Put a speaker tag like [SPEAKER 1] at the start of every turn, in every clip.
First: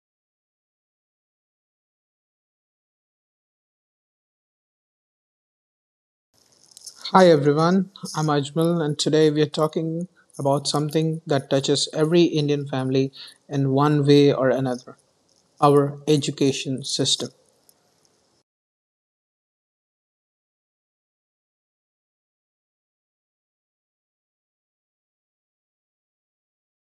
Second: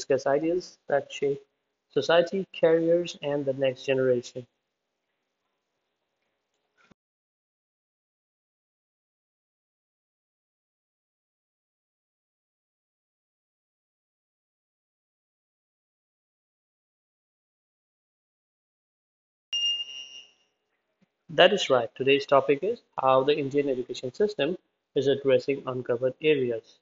[SPEAKER 1] discuss ideas that shape society, careers, and the next generation.
[SPEAKER 2] Hi everyone, I'm Ajmal, and today we are talking about something that touches every Indian family in one way or another, our education system.
[SPEAKER 1] That is right. Today's topic is how the Indian education system is addressing uncovered areas.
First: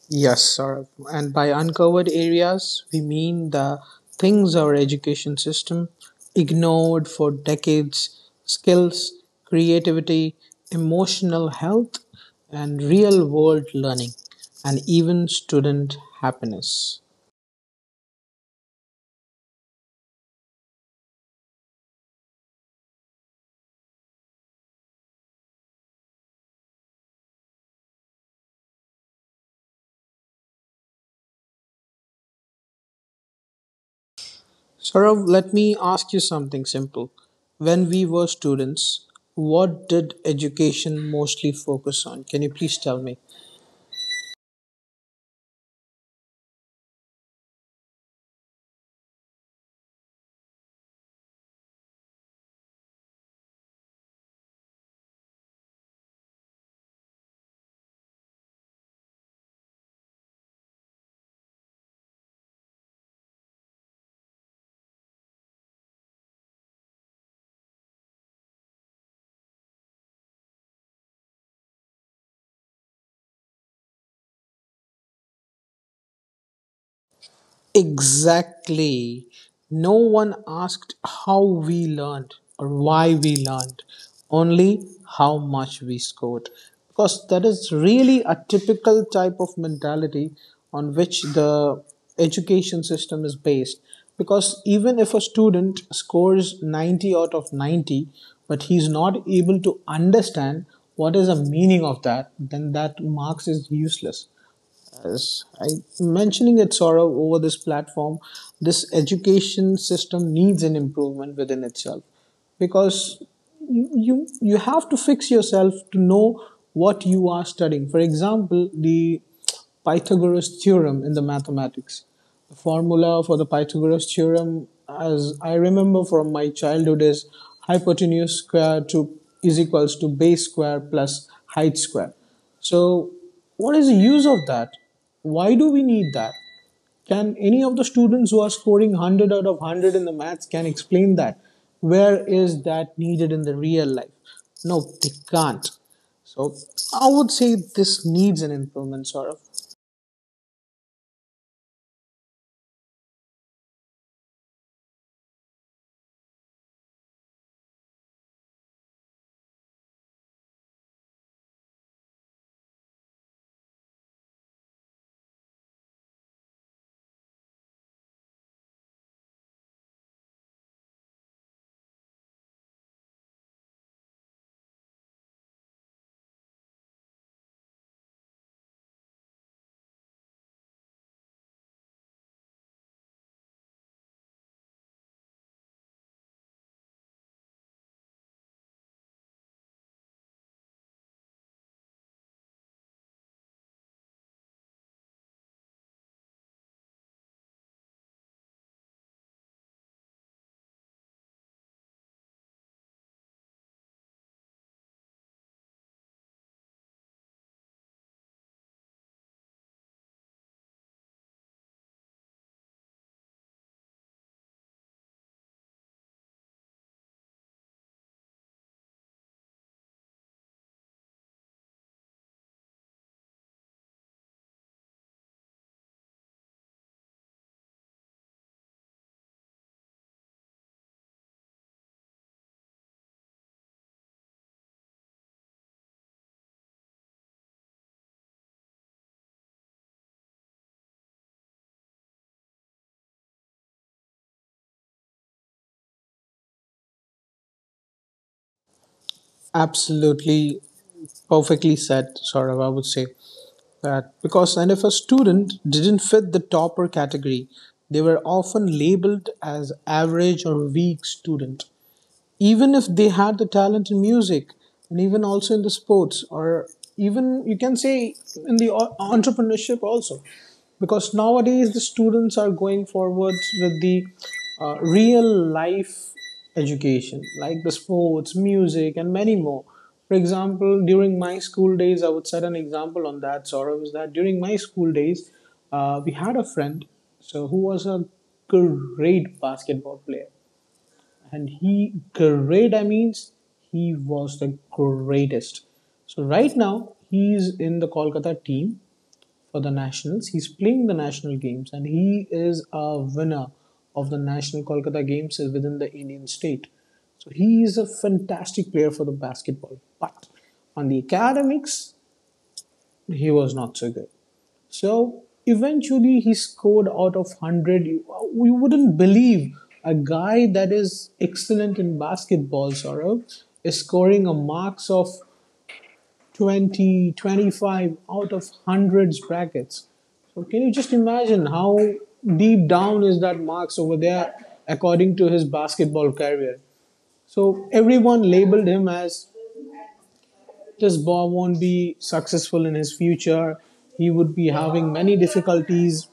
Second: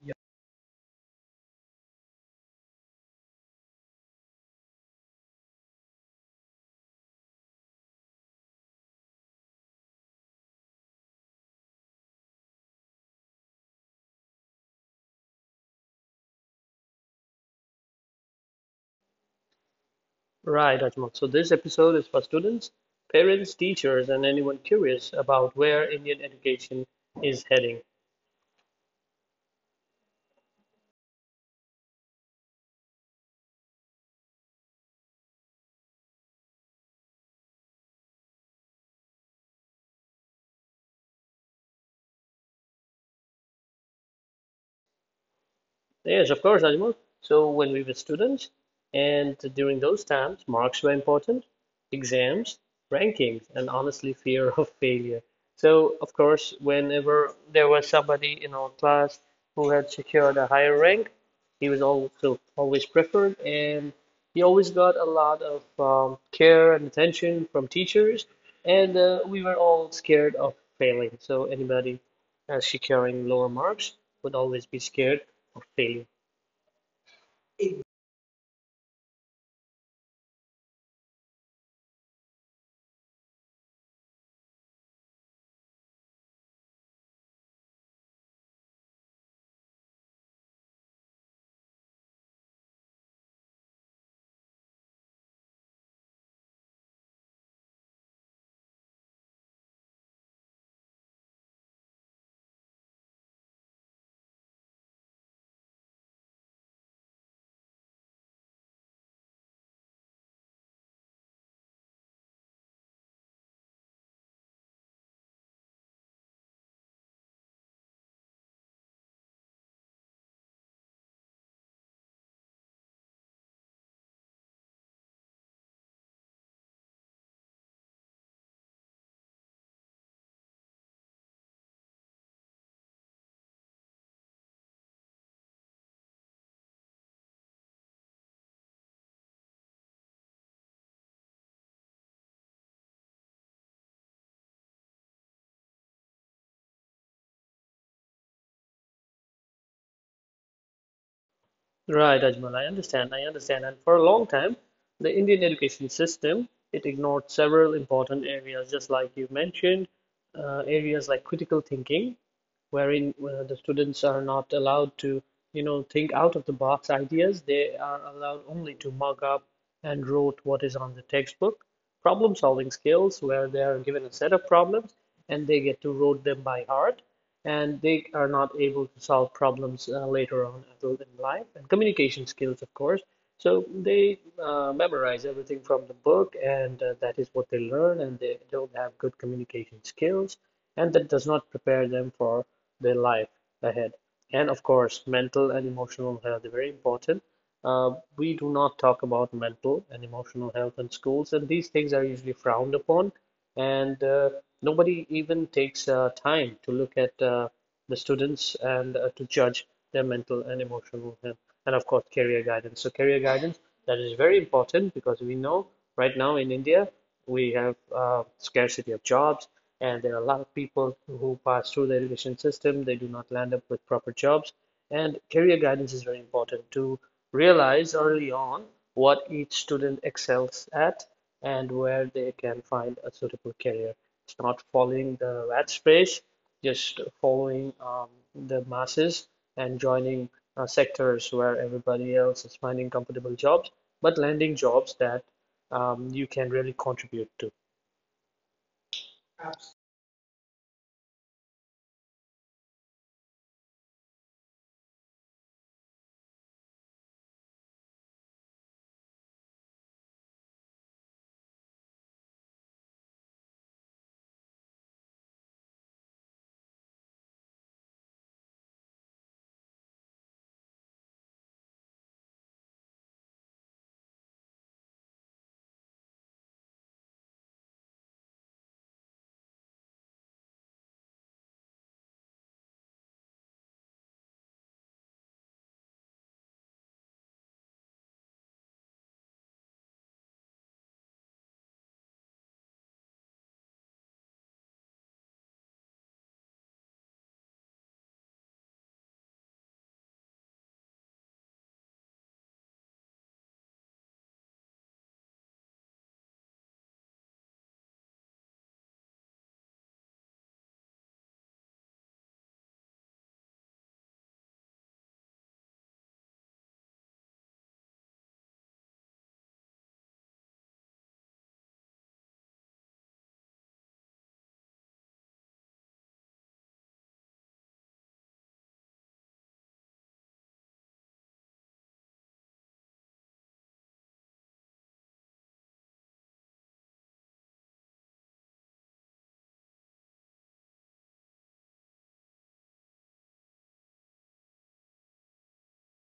[SPEAKER 1] Yeah.
[SPEAKER 2] Yes, Saurav. And by uncovered areas, we mean the things our education system ignored for decades: skills, creativity, emotional health, and real world learning, and even student happiness.
[SPEAKER 1] Right, Ajmal. So this episode is for students, parents, teachers, and anyone curious about where Indian education is heading.
[SPEAKER 2] Saurav, let me ask you something simple. When we were students, what did education mostly focus on? Can you please tell me?
[SPEAKER 1] Yes, of course, Ajmal. So when we were students, and during those times, marks were important, exams, rankings, and honestly, fear of failure. So of course, whenever there was somebody in our class who had secured a higher rank, he was also always preferred, and he always got a lot of care and attention from teachers, and we were all scared of failing. So anybody securing lower marks would always be scared. Okay.
[SPEAKER 2] Exactly. No one asked how we learned or why we learned, only how much we scored. Because that is really a typical type of mentality on which the education system is based. Because even if a student scores 90 out of 90, but he's not able to understand what is the meaning of that, then that marks is useless. Yes, I mentioning it, Saurav, over this platform. This education system needs an improvement within itself, because you have to fix yourself to know what you are studying. For example, the Pythagoras theorem in the mathematics. The formula for the Pythagoras theorem as I remember from my childhood is hypotenuse square to is equals to base square plus height square. So what is the use of that? Why do we need that? Can any of the students who are scoring 100 out of 100 in the maths can explain that? Where is that needed in the real life? No, they can't. So I would say this needs an improvement, sort of.
[SPEAKER 1] Right, Ajmal. I understand. I understand. And for a long time, the Indian education system, it ignored several important areas, just like you mentioned, areas like critical thinking, wherein the students are not allowed to, you know, think out of the box ideas. They are allowed only to mug up and wrote what is on the textbook. Problem solving skills, where they are given a set of problems and they get to wrote them by heart, and they are not able to solve problems later on adult in life, and communication skills, of course. So they memorize everything from the book, and that is what they learn, and they don't have good communication skills, and that does not prepare them for their life ahead. And of course mental and emotional health are very important. uh, we do not talk about mental and emotional health in schools, and these things are usually frowned upon, and nobody even takes time to look at the students and to judge their mental and emotional health, and of course career guidance. So career guidance, that is very important because we know right now in India we have scarcity of jobs, and there are a lot of people who pass through the education system. They do not land up with proper jobs, and career guidance is very important to realize early on what each student excels at and where they can find a suitable career. It's not following the rat race, just following the masses and joining sectors where everybody else is finding comfortable jobs, but landing jobs that you can really contribute to.
[SPEAKER 2] Absolutely. Perfectly said, Saurav. I would say that because, and if a student didn't fit the topper category, they were often labeled as average or weak student, even if they had the talent in music and even also in the sports, or even you can say in the entrepreneurship also. Because nowadays the students are going forwards with the real life education, like the sports, music, and many more. For example, during my school days, I would set an example on that, Saurav. Is that during my school days, we had a friend, so, who was a great basketball player. And he great, I means he was the greatest. So right now he's in the Kolkata team for the nationals. He's playing the national games and he is a winner of the national Kolkata games within the Indian state. So he is a fantastic player for the basketball. But on the academics he was not so good. So eventually he scored out of 100. You wouldn't believe a guy that is excellent in basketball, Saurabh, is scoring a marks of 20-25 out of hundreds brackets. So can you just imagine how deep down is that marks over there according to his basketball career? So everyone labeled him as, this Bob won't be successful in his future. He would be having many difficulties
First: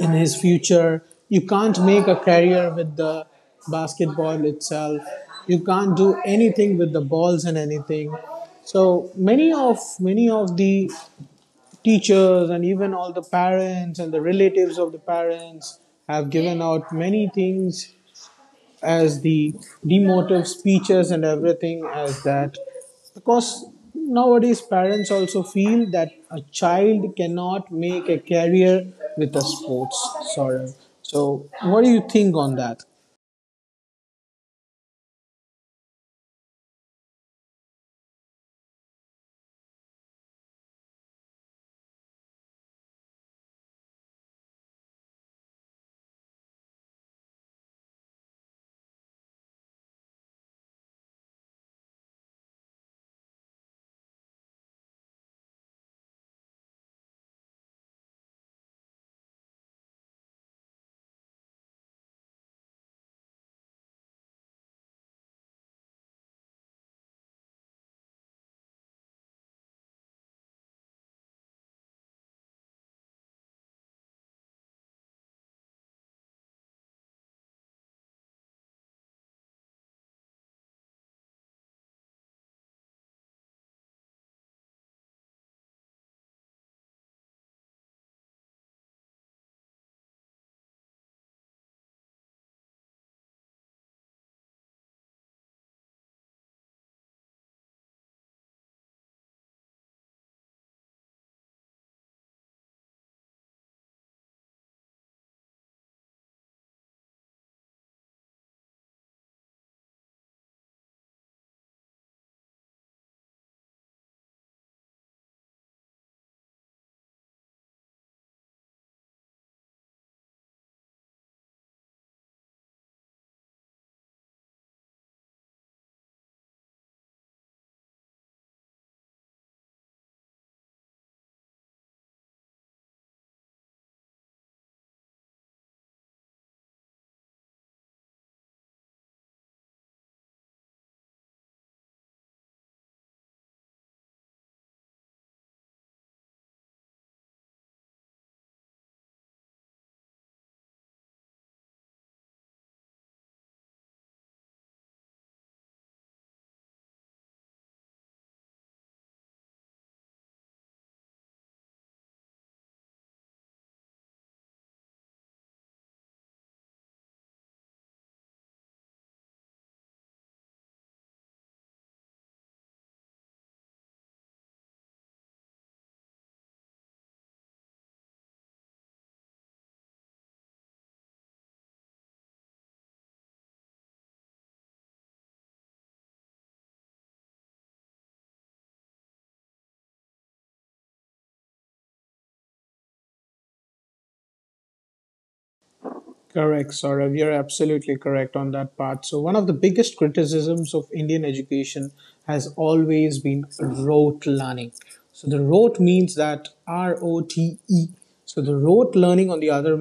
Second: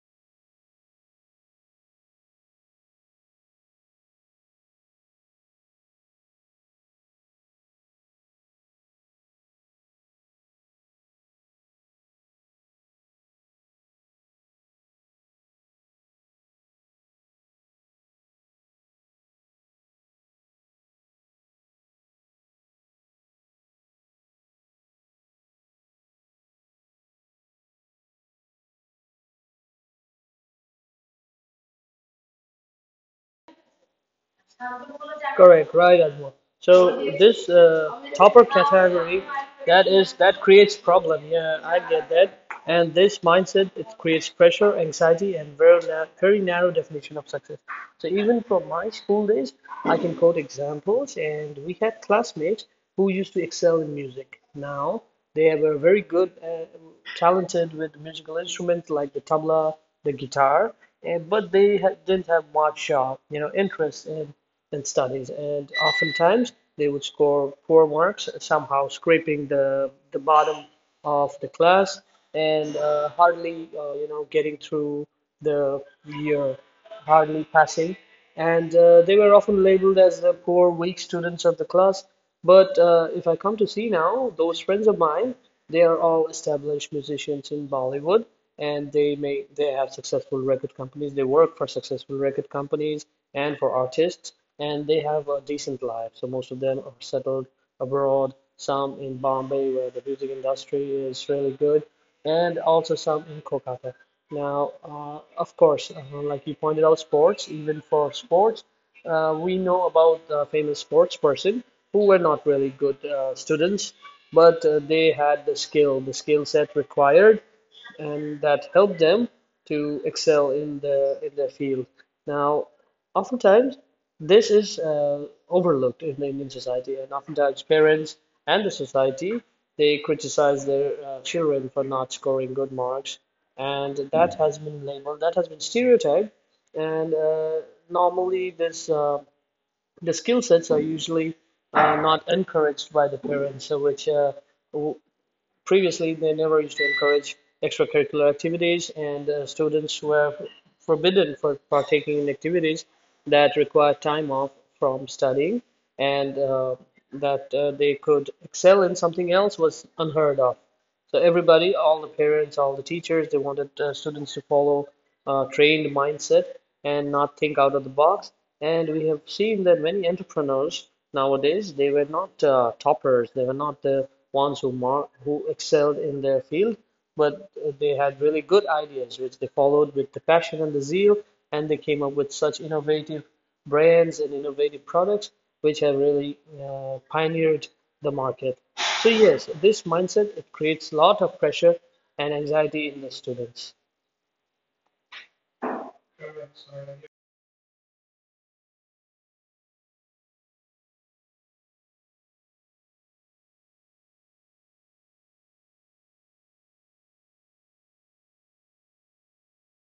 [SPEAKER 2] in his future. You can't make a career with the basketball itself. You can't do anything with the balls and anything. So many of the teachers and even all the parents and the relatives of the parents have given out many things as the demotive speeches and everything, as that because nowadays parents also feel that a child cannot make a career with a sports sorry. So what do you think on that?
[SPEAKER 1] Correct, right, Ajmal. So this topper category, that is that creates problem. Yeah, I get that. And this mindset, it creates pressure, anxiety, and very narrow definition of success. So even from my school days, I can quote examples, and we had classmates who used to excel in music. Now they were very good, talented with musical instruments like the tabla, the guitar, and but they ha didn't have much, you know, interest in and studies, and oftentimes they would score poor marks, somehow scraping the bottom of the class and hardly you know getting through the year, hardly passing, and they were often labeled as the poor, weak students of the class. But if I come to see now, those friends of mine, they are all established musicians in Bollywood, and they have successful record companies. They work for successful record companies and for artists, and they have a decent life. So most of them are settled abroad, some in Bombay, where the music industry is really good, and also some in Kolkata. Now, of course, like you pointed out, sports, even for sports, we know about famous sports person who were not really good students, but they had the skill set required, and that helped them to excel in their field. Now, oftentimes this is overlooked in the Indian society, and oftentimes parents and the society they criticize their children for not scoring good marks, and that has been labeled, that has been stereotyped, and normally this the skill sets are usually not encouraged by the parents, so which previously they never used to encourage extracurricular activities, and students were forbidden for partaking in activities that require time off from studying, and that they could excel in something else was unheard of. So everybody, all the parents, all the teachers, they wanted students to follow trained mindset and not think out of the box. And we have seen that many entrepreneurs nowadays, they were not toppers. They were not the ones who excelled in their field, but they had really good ideas, which they followed with the passion and the zeal, and they came up with such innovative brands and innovative products which have really pioneered the market. So yes, this mindset, it creates a lot of pressure and anxiety in the students.
[SPEAKER 2] Correct, Saurav. You're absolutely correct on that part. So, one of the biggest criticisms of Indian education has always been rote learning. So, the rote means that rote. So, the rote learning, on the other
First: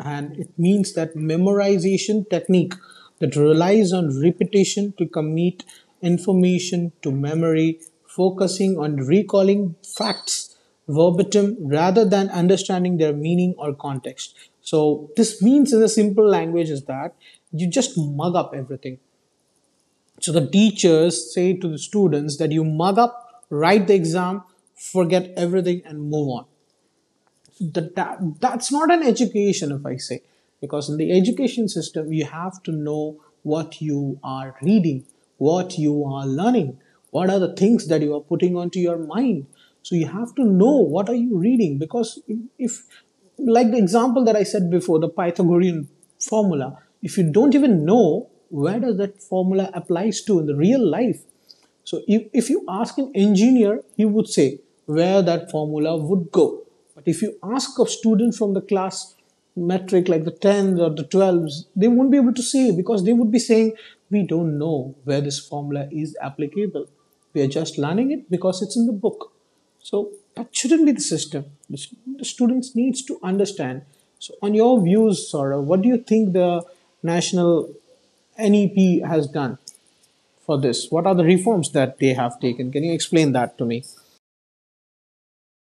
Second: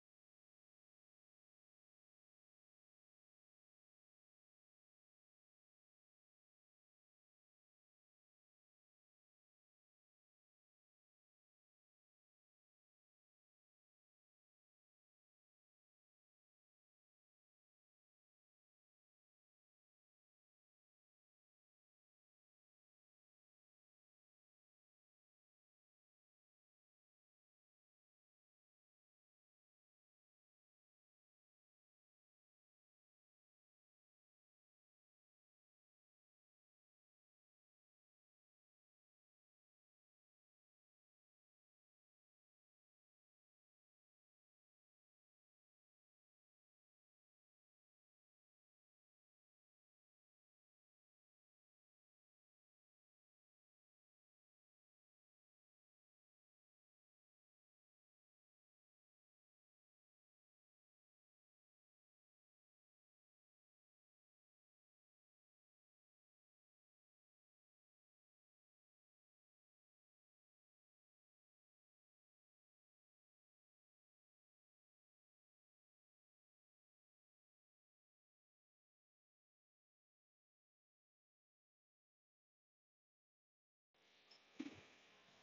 [SPEAKER 2] hand, it means that memorization technique that relies on repetition to commit information to memory, focusing on recalling facts verbatim rather than understanding their meaning or context. So, this means in a simple language is that you just mug up everything. So, the teachers say to the students that you mug up, write the exam, forget everything, and move on. That that's not an education, if I say. Because in the education system you have to know what you are reading, what you are learning, what are the things that you are putting onto your mind. So you have to know what are you reading, because if, like the example that I said before, the Pythagorean formula, if you don't even know where does that formula applies to in the real life. So if you ask an engineer, he would say where that formula would go. But if you ask a student from the class metric, like the 10s or the 12s, they won't be able to say, because they would be saying, we don't know where this formula is applicable. We are just learning it because it's in the book. So that shouldn't be the system. Students needs to understand. So on your views, Sora, what do you think the national NEP has done for this? What are the reforms that they have taken? Can you explain that to me?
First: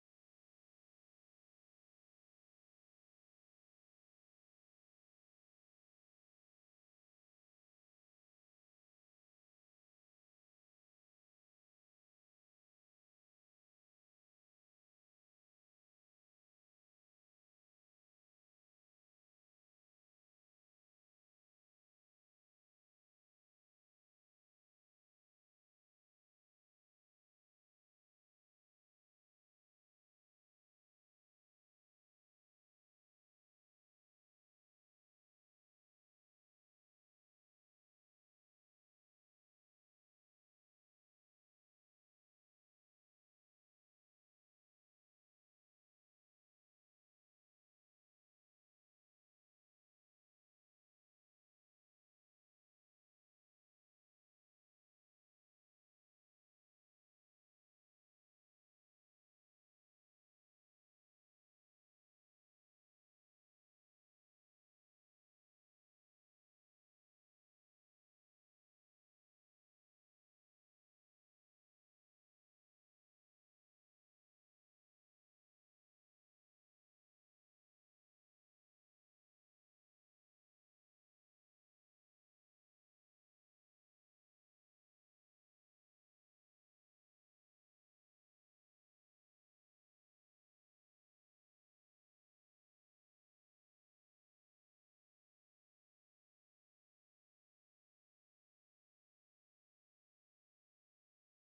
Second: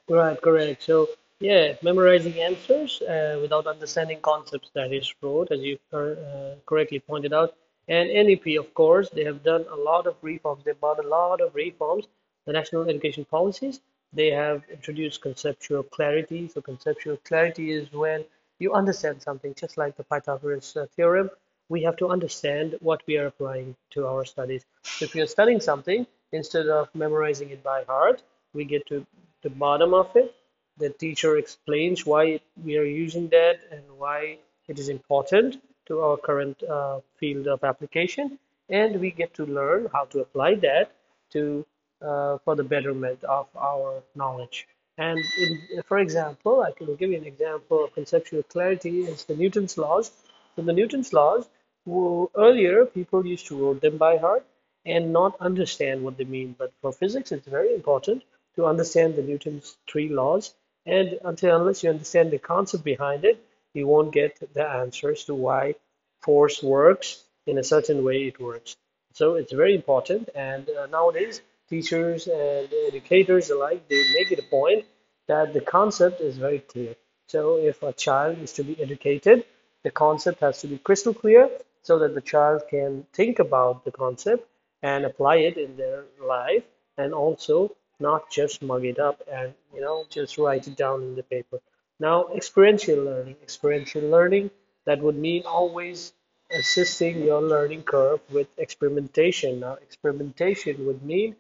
[SPEAKER 1] Right, correct. So, yeah, memorizing answers without understanding concepts, that is fraud, as you correctly pointed out. And NEP, of course, they have done a lot of reforms. They've brought a lot of reforms, the national education policies. They have introduced conceptual clarity. So, conceptual clarity is when you understand something, just like the Pythagoras theorem, we have to understand what we are applying to our studies. So if you're studying something, instead of memorizing it by heart, we get to the bottom of it. The teacher explains why we are using that and why it is important to our current field of application. And we get to learn how to apply that to for the betterment of our knowledge. And in, for example, I can give you an example of conceptual clarity is the Newton's laws. So the Newton's laws, earlier people used to quote them by heart and not understand what they mean. But for physics, it's very important to understand the Newton's three laws. And until unless you understand the concept behind it, you won't get the answers to why force works in a certain way it works. So it's very important, and nowadays teachers and educators alike, they make it a point that the concept is very clear. So if a child is to be educated, the concept has to be crystal clear, so that the child can think about the concept and apply it in their life, and also not just mug it up and you know just write it down in the paper. Now, experiential learning. Experiential learning, that would mean always assisting your learning curve with experimentation. Now, experimentation would mean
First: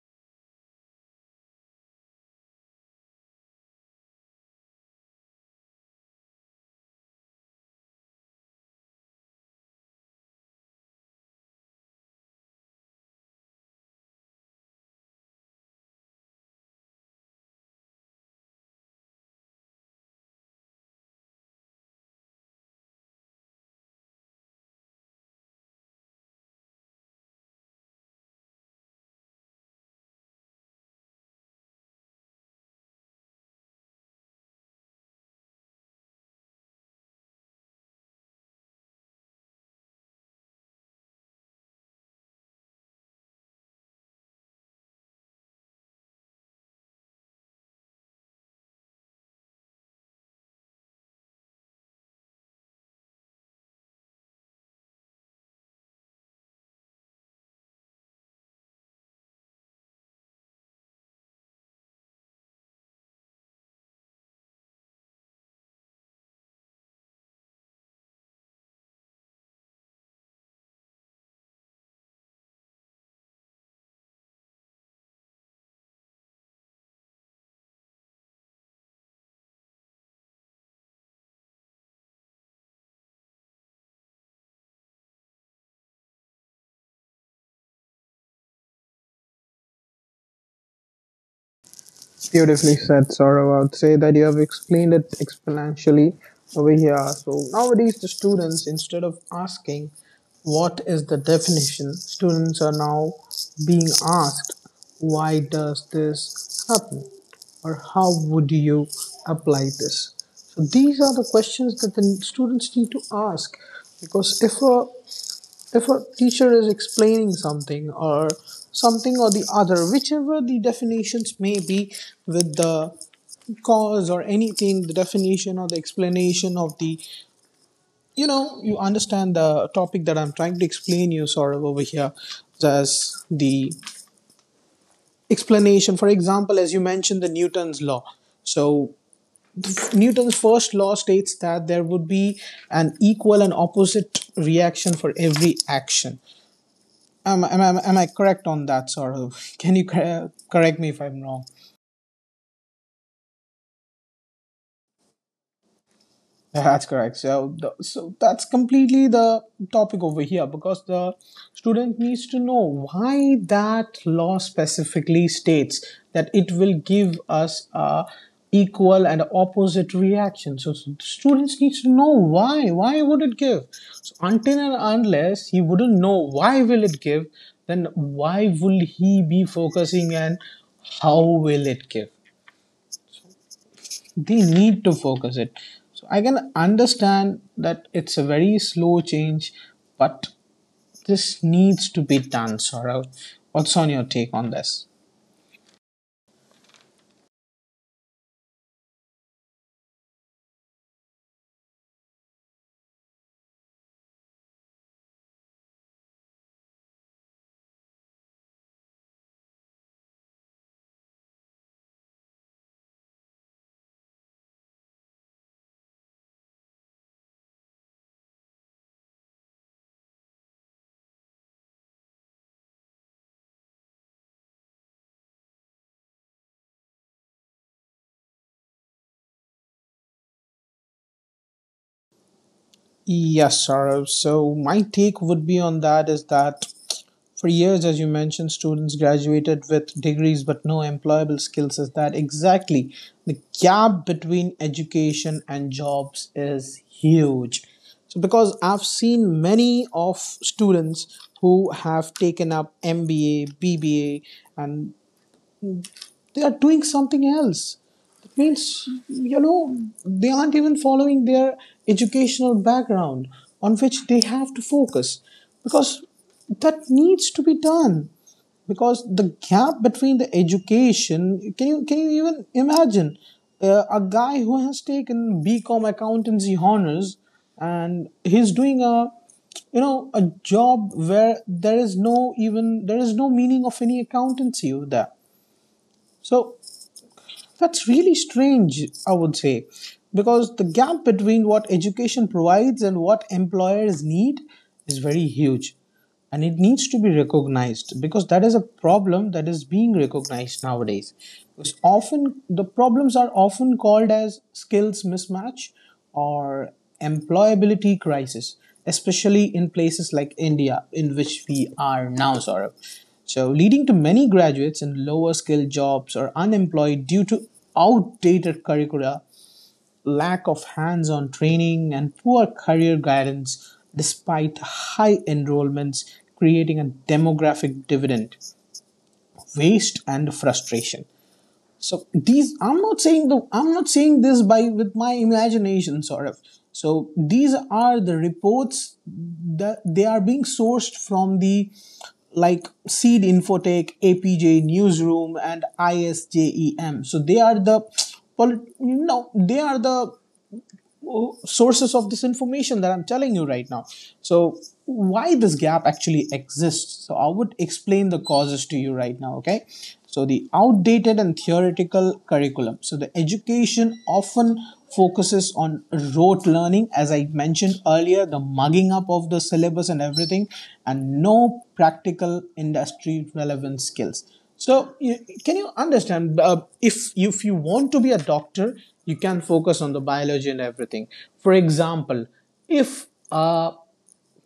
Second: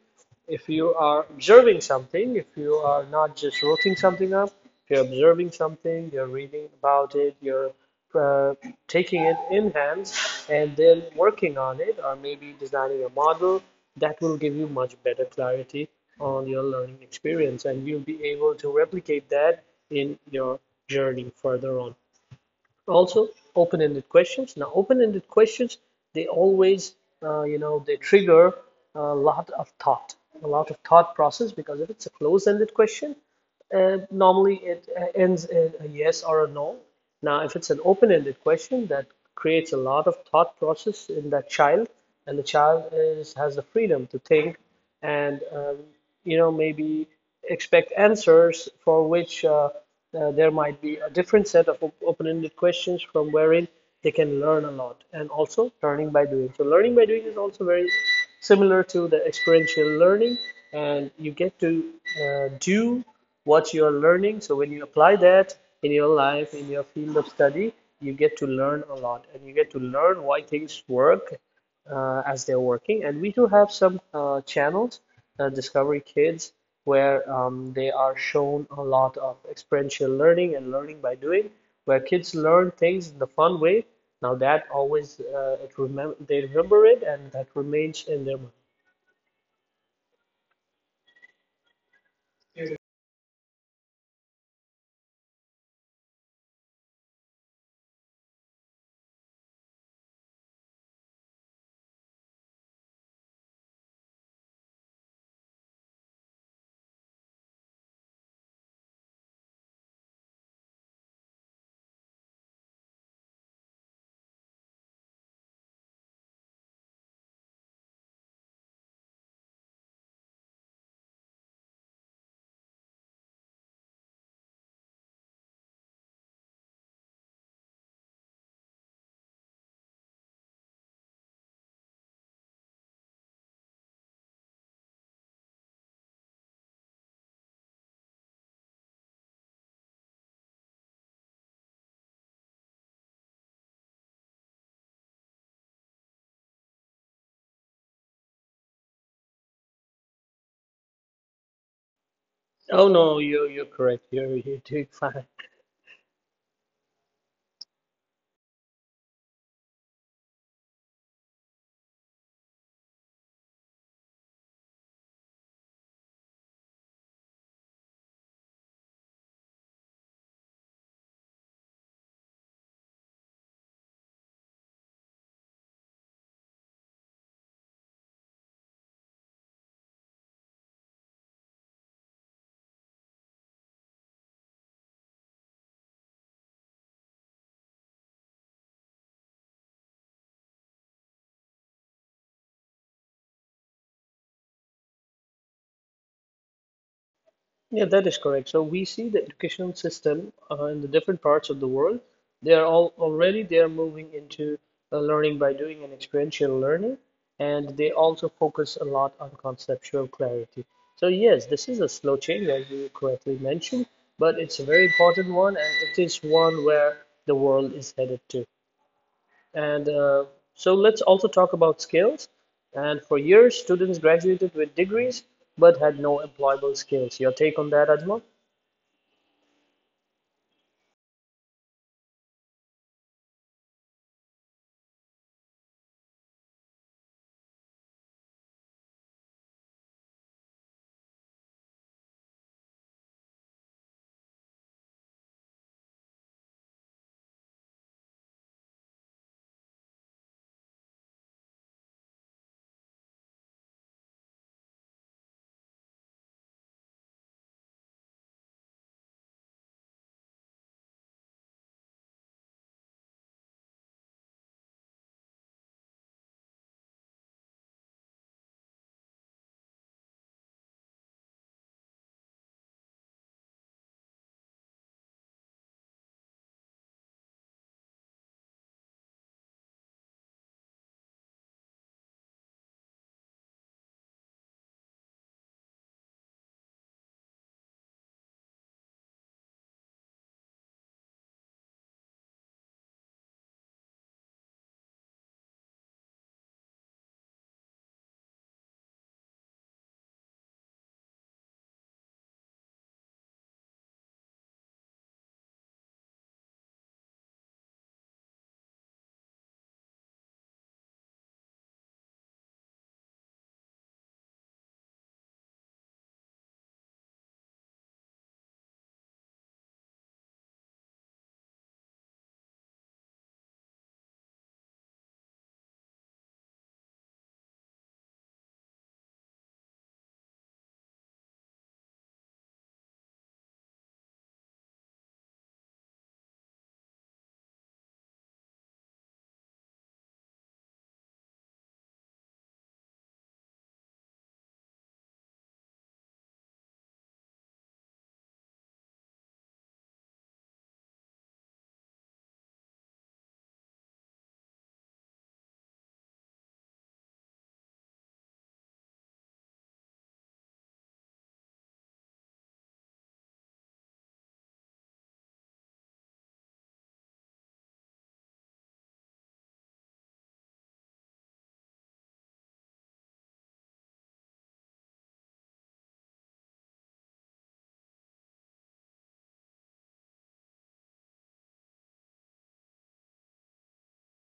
[SPEAKER 1] if you are observing something, if you are not just looking something up, if you're observing something, you're reading about it, you're uh, taking it in hand and then working on it, or maybe designing a model, that will give you much better clarity on your learning experience, and you'll be able to replicate that in your journey further on. Also open-ended questions. Now open-ended questions, they always you know they trigger a lot of thought, a lot of thought process, because if it's a closed-ended question, normally, it ends in a yes or a no. Now, if it's an open-ended question, that creates a lot of thought process in that child, and the child is has the freedom to think and you know maybe expect answers for which there might be a different set of open-ended questions from wherein they can learn a lot, and also learning by doing. So, learning by doing is also very similar to the experiential learning, and you get to do what you are learning. So when you apply that in your life, in your field of study, you get to learn a lot and you get to learn why things work as they're working. And we do have some channels, Discovery Kids, where they are shown a lot of experiential learning and learning by doing, where kids learn things in the fun way. Now that always it remem they remember it and that remains in their mind.
[SPEAKER 2] Beautifully said, Saurav. I would say that you have explained it exponentially over here. So nowadays, the students, instead of asking what is the definition, students are now being asked why does this happen or how would you apply this? So these are the questions that the students need to ask, because if a teacher is explaining something or something or the other, whichever the definitions may be with the cause or anything, the definition or the explanation of the, you understand the topic that I'm trying to explain you, sort of over here, as the explanation. For example, as you mentioned, the Newton's law. So Newton's first law states that there would be an equal and opposite reaction for every action. Am I correct on that, Saurav? Can you correct me if I'm wrong?
[SPEAKER 1] Oh no, you're correct. You're doing fine.
[SPEAKER 2] That's correct. So that's completely the topic over here, because the student needs to know why that law specifically states that it will give us a equal and opposite reaction. So, students needs to know why. Why would it give? So, until and unless he wouldn't know why will it give, then why will he be focusing and how will it give? They need to focus it. So I can understand that it's a very slow change, but this needs to be done, Saurav. What's on your take on this?
[SPEAKER 1] Yeah, that is correct. So we see the educational system in the different parts of the world. They are moving into learning by doing and experiential learning, and they also focus a lot on conceptual clarity. So yes, this is a slow change, as you correctly mentioned, but it's a very important one, and it is one where the world is headed to. And so let's also talk about skills. And for years, students graduated with degrees but had no employable skills. Your take on that, Ajmal?
[SPEAKER 2] Yes, Saurav. So my take would be on that is that, for years, as you mentioned, students graduated with degrees but no employable skills. Is that exactly the gap between education and jobs is huge? So, because I've seen many of students who have taken up MBA, BBA, and they are doing something else. It means, they aren't even following their educational background on which they have to focus, because that needs to be done, because the gap between the education, can you even imagine a guy who has taken bcom accountancy honors and he's doing a you know a job where there is no, even there is no meaning of any accountancy over there. So that's really strange, I would say. Because the gap between what education provides and what employers need is very huge, and it needs to be recognized, because that is a problem that is being recognized nowadays. Because often the problems are often called as skills mismatch or employability crisis, especially in places like India in which we are now, Saurabh. So leading to many graduates in lower skilled jobs or unemployed, due to outdated curricula, lack of hands on training, and poor career guidance, despite high enrollments, creating a demographic dividend, waste, and frustration. So these, I'm not saying this by with my imagination, sort of. So these are the reports that they are being sourced from the, like Seed Infotech, APJ Newsroom, and ISJEM. So they are the, well, they are the sources of this information that I'm telling you right now. So, why this gap actually exists? So, I would explain the causes to you right now, okay? So, the outdated and theoretical curriculum. So, the education often focuses on rote learning, as I mentioned earlier, the mugging up of the syllabus and everything, and no practical industry relevant skills. So, can you understand? If you want to be a doctor, you can focus on the biology and everything. For example, if a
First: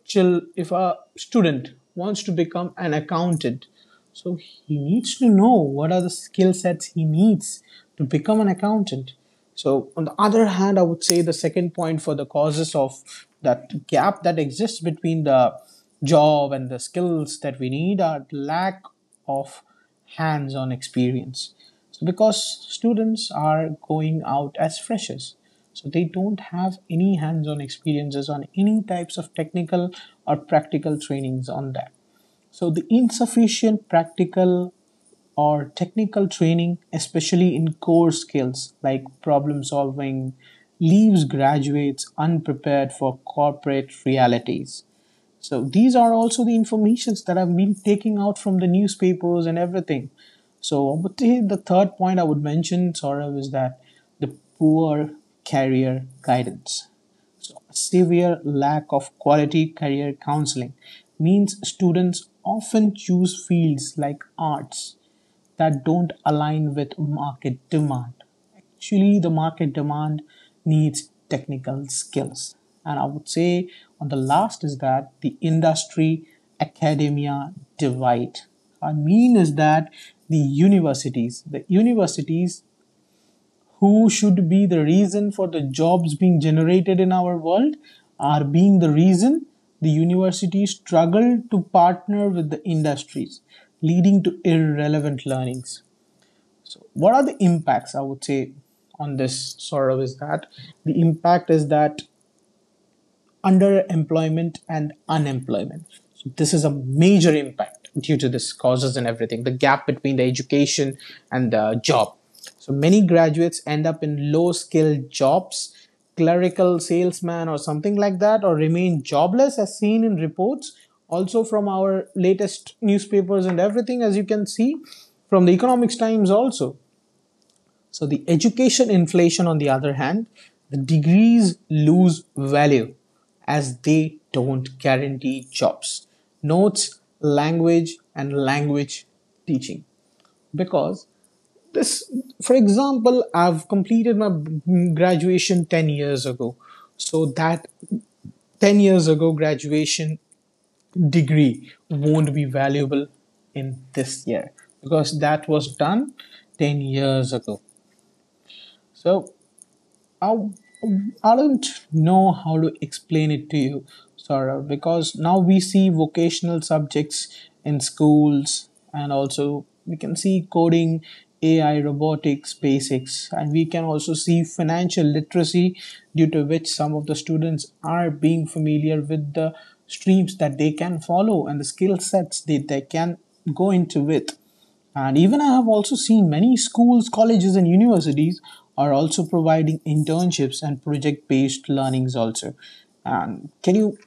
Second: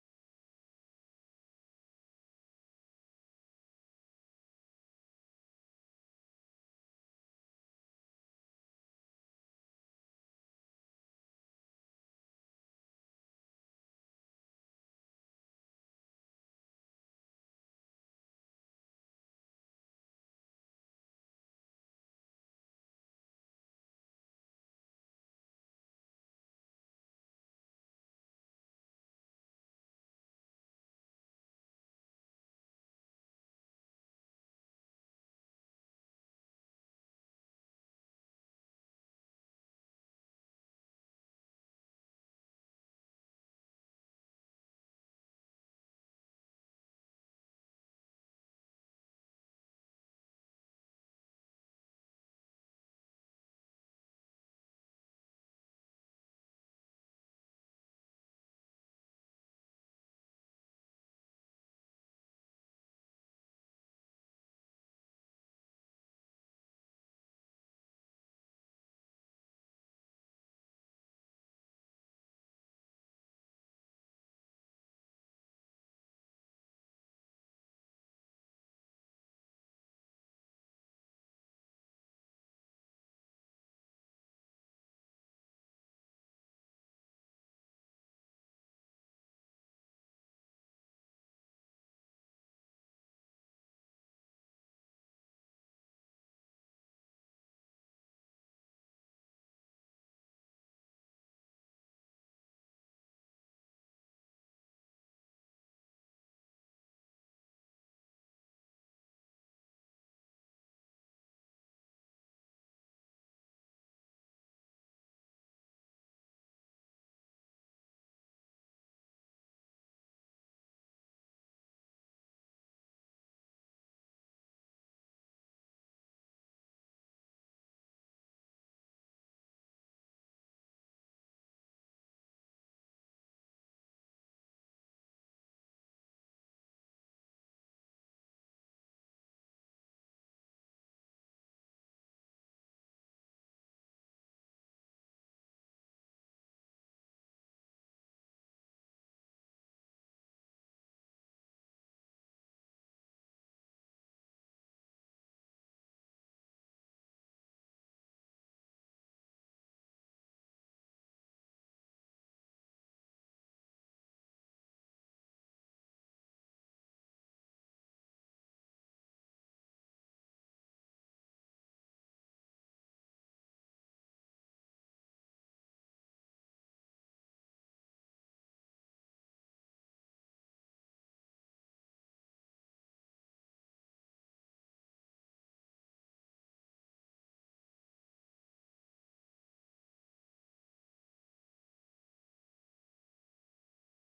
[SPEAKER 2] if a student wants to become an accountant, so he needs to know what are the skill sets he needs to become an accountant. So, on the other hand, I would say the second point for the causes of that gap that exists between the job and the skills that we need are lack of hands-on experience. So because students are going out as freshers, so they don't have any hands-on experiences on any types of technical or practical trainings on that. So the insufficient practical or technical training, especially in core skills like problem solving, leaves graduates unprepared for corporate realities. So these are also the informations that I've been taking out from the newspapers and everything. So but the third point I would mention, Saurav, is that the poor career guidance. So a severe lack of quality career counseling means students often choose fields like arts, that don't align with market demand. Actually, the market demand needs technical skills. And I would say on the last is that the industry academia divide. I mean is that The universities who should be the reason for the jobs being generated in our world are being the reason the universities struggle to partner with the industries, leading to irrelevant learnings. What are the impacts, I would say, on this sort of? Is that the impact is that underemployment and unemployment. So this is a major impact due to this causes and everything, the gap between the education and the job. So many graduates end up in low skilled jobs, clerical salesman or something like that, or remain jobless as seen in reports, also from our latest newspapers and everything, as you can see from the Economics Times also. So the education inflation, on the other hand, the degrees lose value as they don't guarantee jobs. Notes, language, and language teaching. Because this, for example, I've completed my graduation 10 years ago. So that 10 years ago graduation degree won't be valuable in this year because that was done 10 years ago. So I, I don't know how to explain it to you, Saurav, because now we see vocational subjects in schools, and also we can see coding, AI, robotics, basics, and we can also see financial literacy, due to which some of the students are being familiar with the streams that they can follow and the skill sets that they can go into with. And even I have also seen many schools, colleges, and universities are also providing internships and project based learnings also. And can you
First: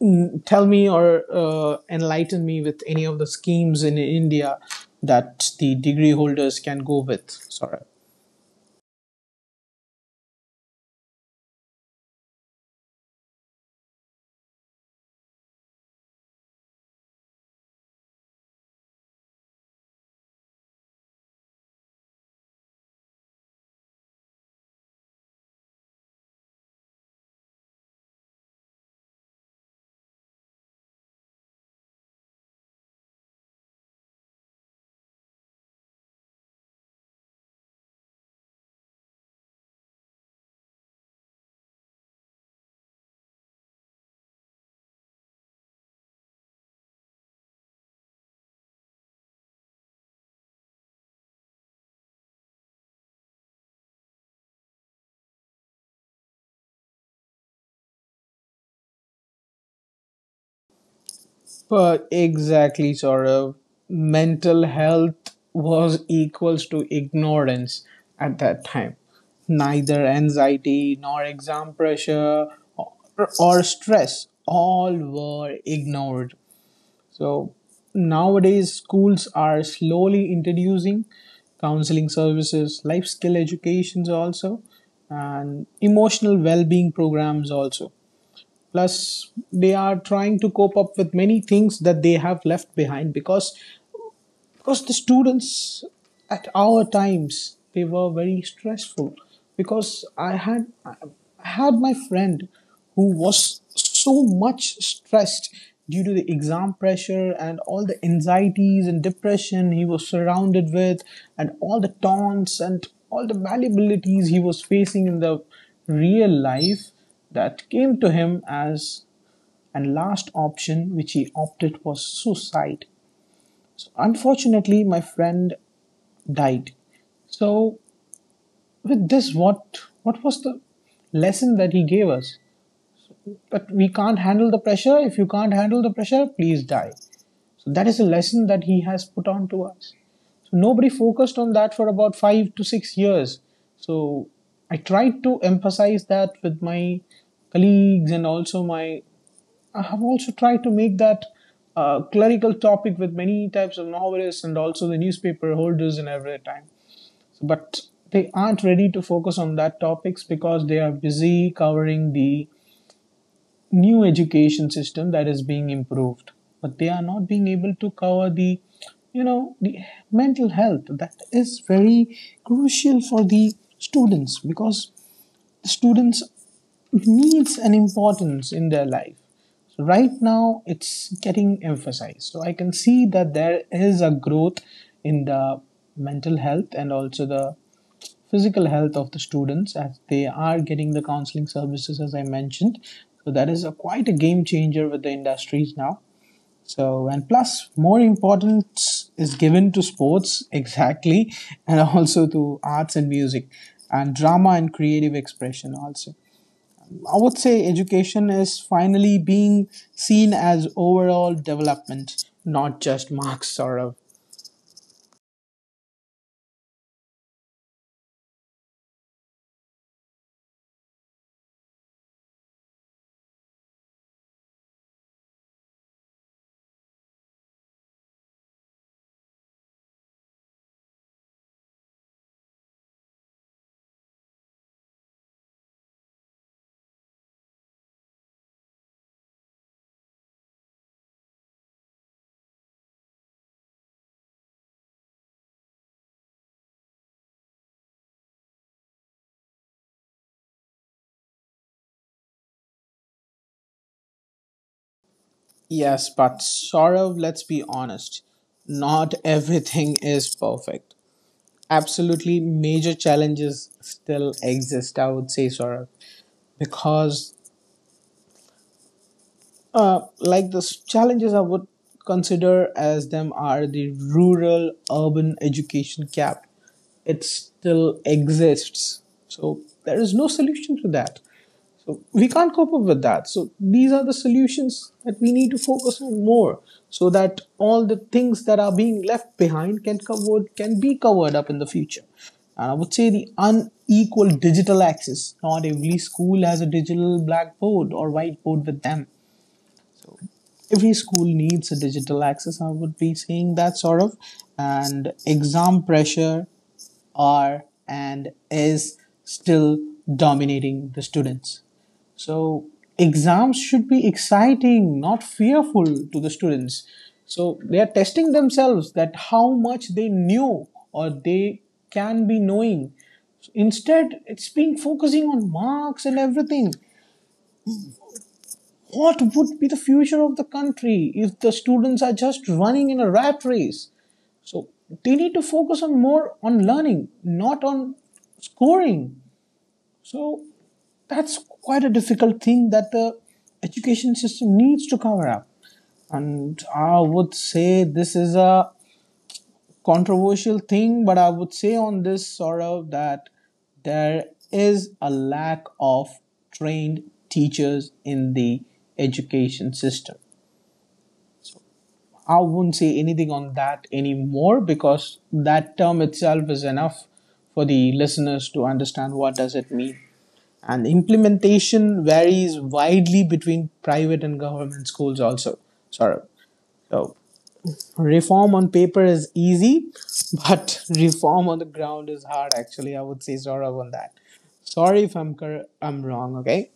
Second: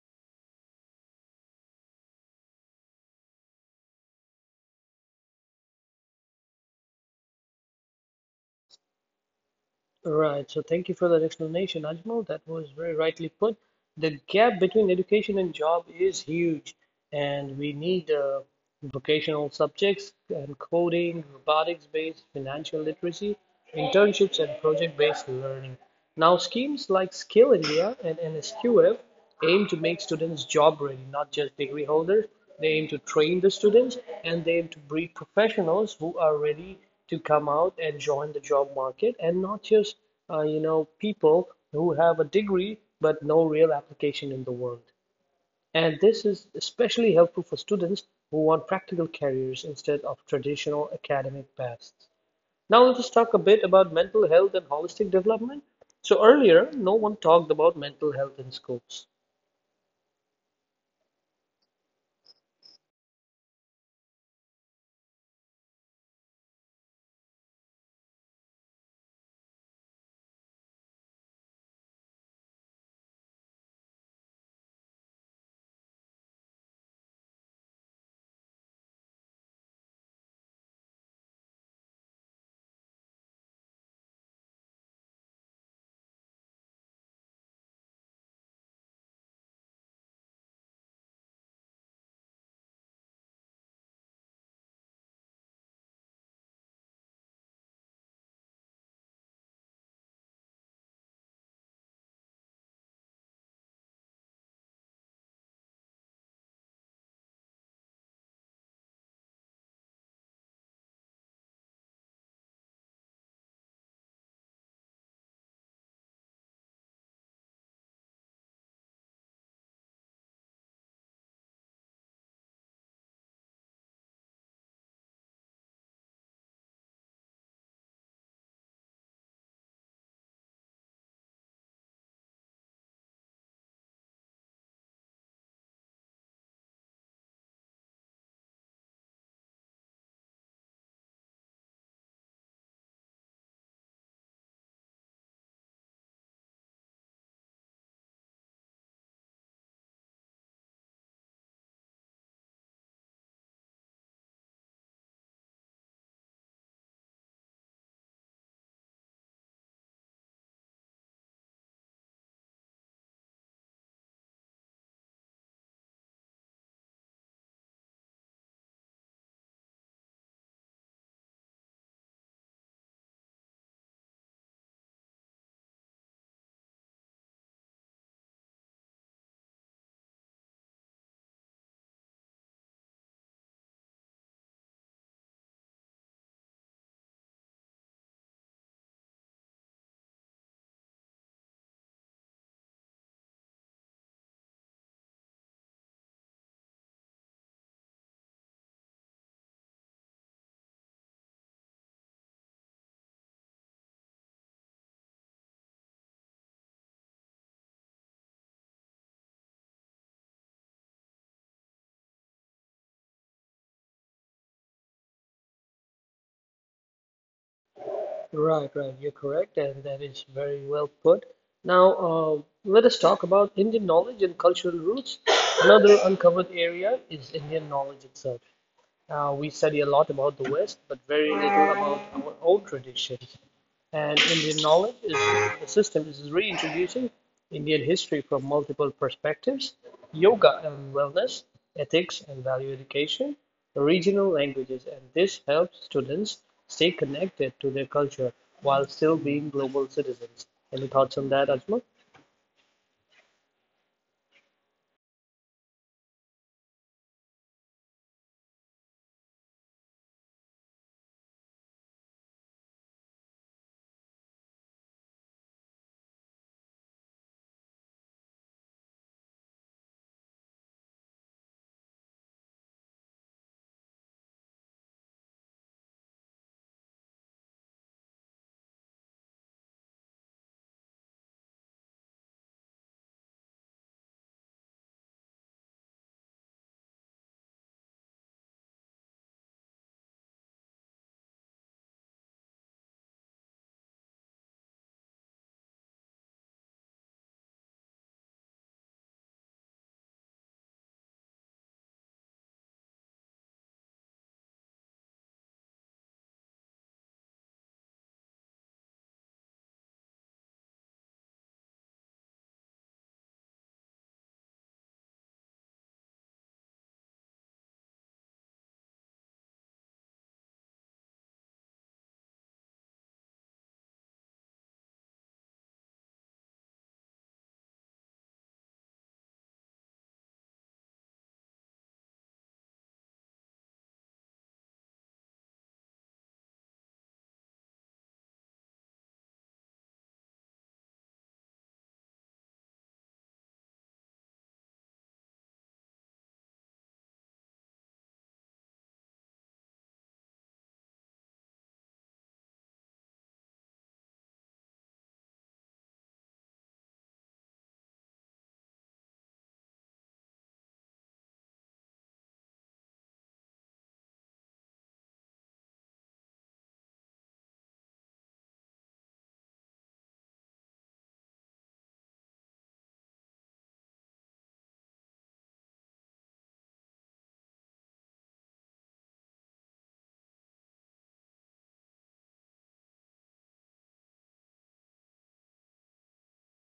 [SPEAKER 2] tell me or enlighten me with any of the schemes in India that the degree holders can go with? Sorry.
[SPEAKER 1] Right. So thank you for that explanation, Ajmal. That was very rightly put. The gap between education and job is huge, and we need vocational subjects and coding, robotics-based financial literacy, internships, and project-based learning. Now, schemes like Skill India and NSQF aim to make students job ready, not just degree holders. They aim to train the students, and they aim to breed professionals who are ready to come out and join the job market and not just you know people who have a degree but no real application in the world. And this is especially helpful for students who want practical careers instead of traditional academic paths. Now let us talk a bit about mental health and holistic development. So earlier, no one talked about mental health in schools.
[SPEAKER 2] But exactly, Saurav. Mental health was equals to ignorance at that time. Neither anxiety nor exam pressure or, or stress, all were ignored. So nowadays, schools are slowly introducing counseling services, life skill educations also, and emotional well-being programs also, plus they are trying to cope up with many things that they have left behind, because the students at our times they were very stressful, because I had my friend who was so much stressed due to the exam pressure and all the anxieties and depression he was surrounded with, and all the taunts and all the malleabilities he was facing in the real life, that came to him as and last option which he opted was suicide. So unfortunately my friend died. So with this, what was the lesson that he gave us? But we can't handle the pressure. If you can't handle the pressure, please die. So that is a lesson that he has put on to us. So nobody focused on that for about 5 to 6 years. So I tried to emphasize that with my colleagues and also my, I have also tried to make that clerical topic with many types of novelists and also the newspaper holders in every time. So, but they aren't ready to focus on that topics because they are busy covering the new education system that is being improved. But they are not being able to cover the, you know, the mental health that is very crucial for the students, because students needs and importance in their life. So right now it's getting emphasized, so I can see that there is a growth in the mental health and also the physical health of the students as they are getting the counseling services as I mentioned. So that is a quite a game changer with the industries now. So and plus more importance is given to sports exactly, and also to arts and music and drama and creative expression also. I would say education is finally being seen as overall development, not just marks, Saurav.
[SPEAKER 1] Right, right. You're correct, and that is very well put. Now, let us talk about Indian knowledge and cultural roots. Another uncovered area is Indian knowledge itself. We study a lot about the West, but very little about our own traditions, and Indian knowledge is the system is reintroducing Indian history from multiple perspectives, yoga and wellness, ethics and value education, regional languages, and this helps students stay connected to their culture while still being global citizens. Any thoughts on that, Ajmal?
[SPEAKER 2] Yes, but Saurav, let's be honest, not everything is perfect. Absolutely, major challenges still exist, I would say, Saurav, because challenges I would consider as them are the rural urban education gap. It still exists. So there is no solution to that. So we can't cope up with that. So these are the solutions that we need to focus on more, so that all the things that are being left behind can be covered up in the future. And I would say the unequal digital access. Not every school has a digital blackboard or whiteboard with them. Every school needs a digital access, I would be saying that sort of. And exam pressure are and is still dominating the students. So exams should be exciting, not fearful to the students, so they are testing themselves that how much they knew or they can be knowing. So, instead it's been focusing on marks and everything. What would be the future of the country if the students are just running in a rat race? So they need to focus on more on learning, not on scoring. So that's quite a difficult thing that the education system needs to cover up. And I would say this is a controversial thing, but I would say on this sort of that there is a lack of trained teachers in the education system. I wouldn't say anything on that anymore because that term itself is enough for the listeners to understand what does it mean. And implementation varies widely between private and government schools also. Sorry. So reform on paper is easy, but reform on the ground is hard actually. I would say Saurav on that. Sorry if I'm wrong, okay?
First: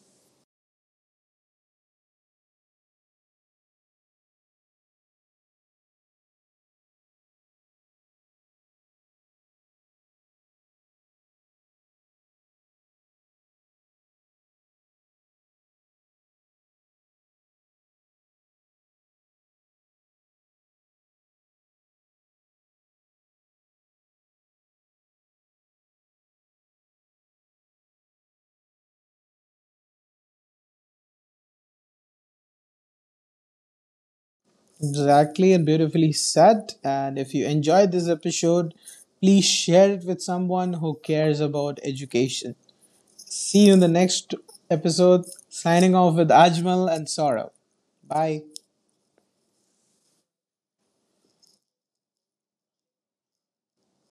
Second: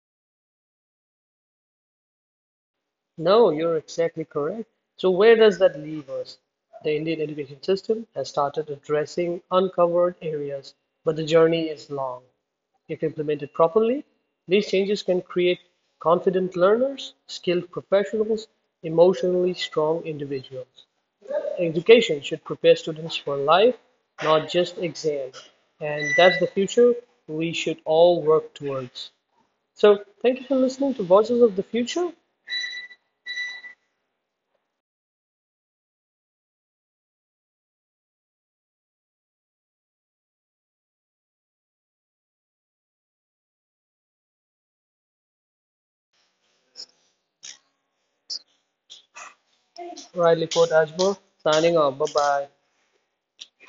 [SPEAKER 1] No, you're exactly correct. So where does that leave us? The Indian education system has started addressing uncovered areas, but the journey is long. If implemented properly, these changes can create confident learners, skilled professionals, emotionally strong individuals. Education should prepare students for life, not just exams. And that's the future we should all work towards. So, thank you for listening to Voices of the Future.
[SPEAKER 2] Exactly and beautifully said. And if you enjoyed this episode, please share it with someone who cares about education. See you in the next episode. Signing off with Ajmal and Saurabh. Bye.
[SPEAKER 1] Riley Port Ajmer signing off. Bye bye.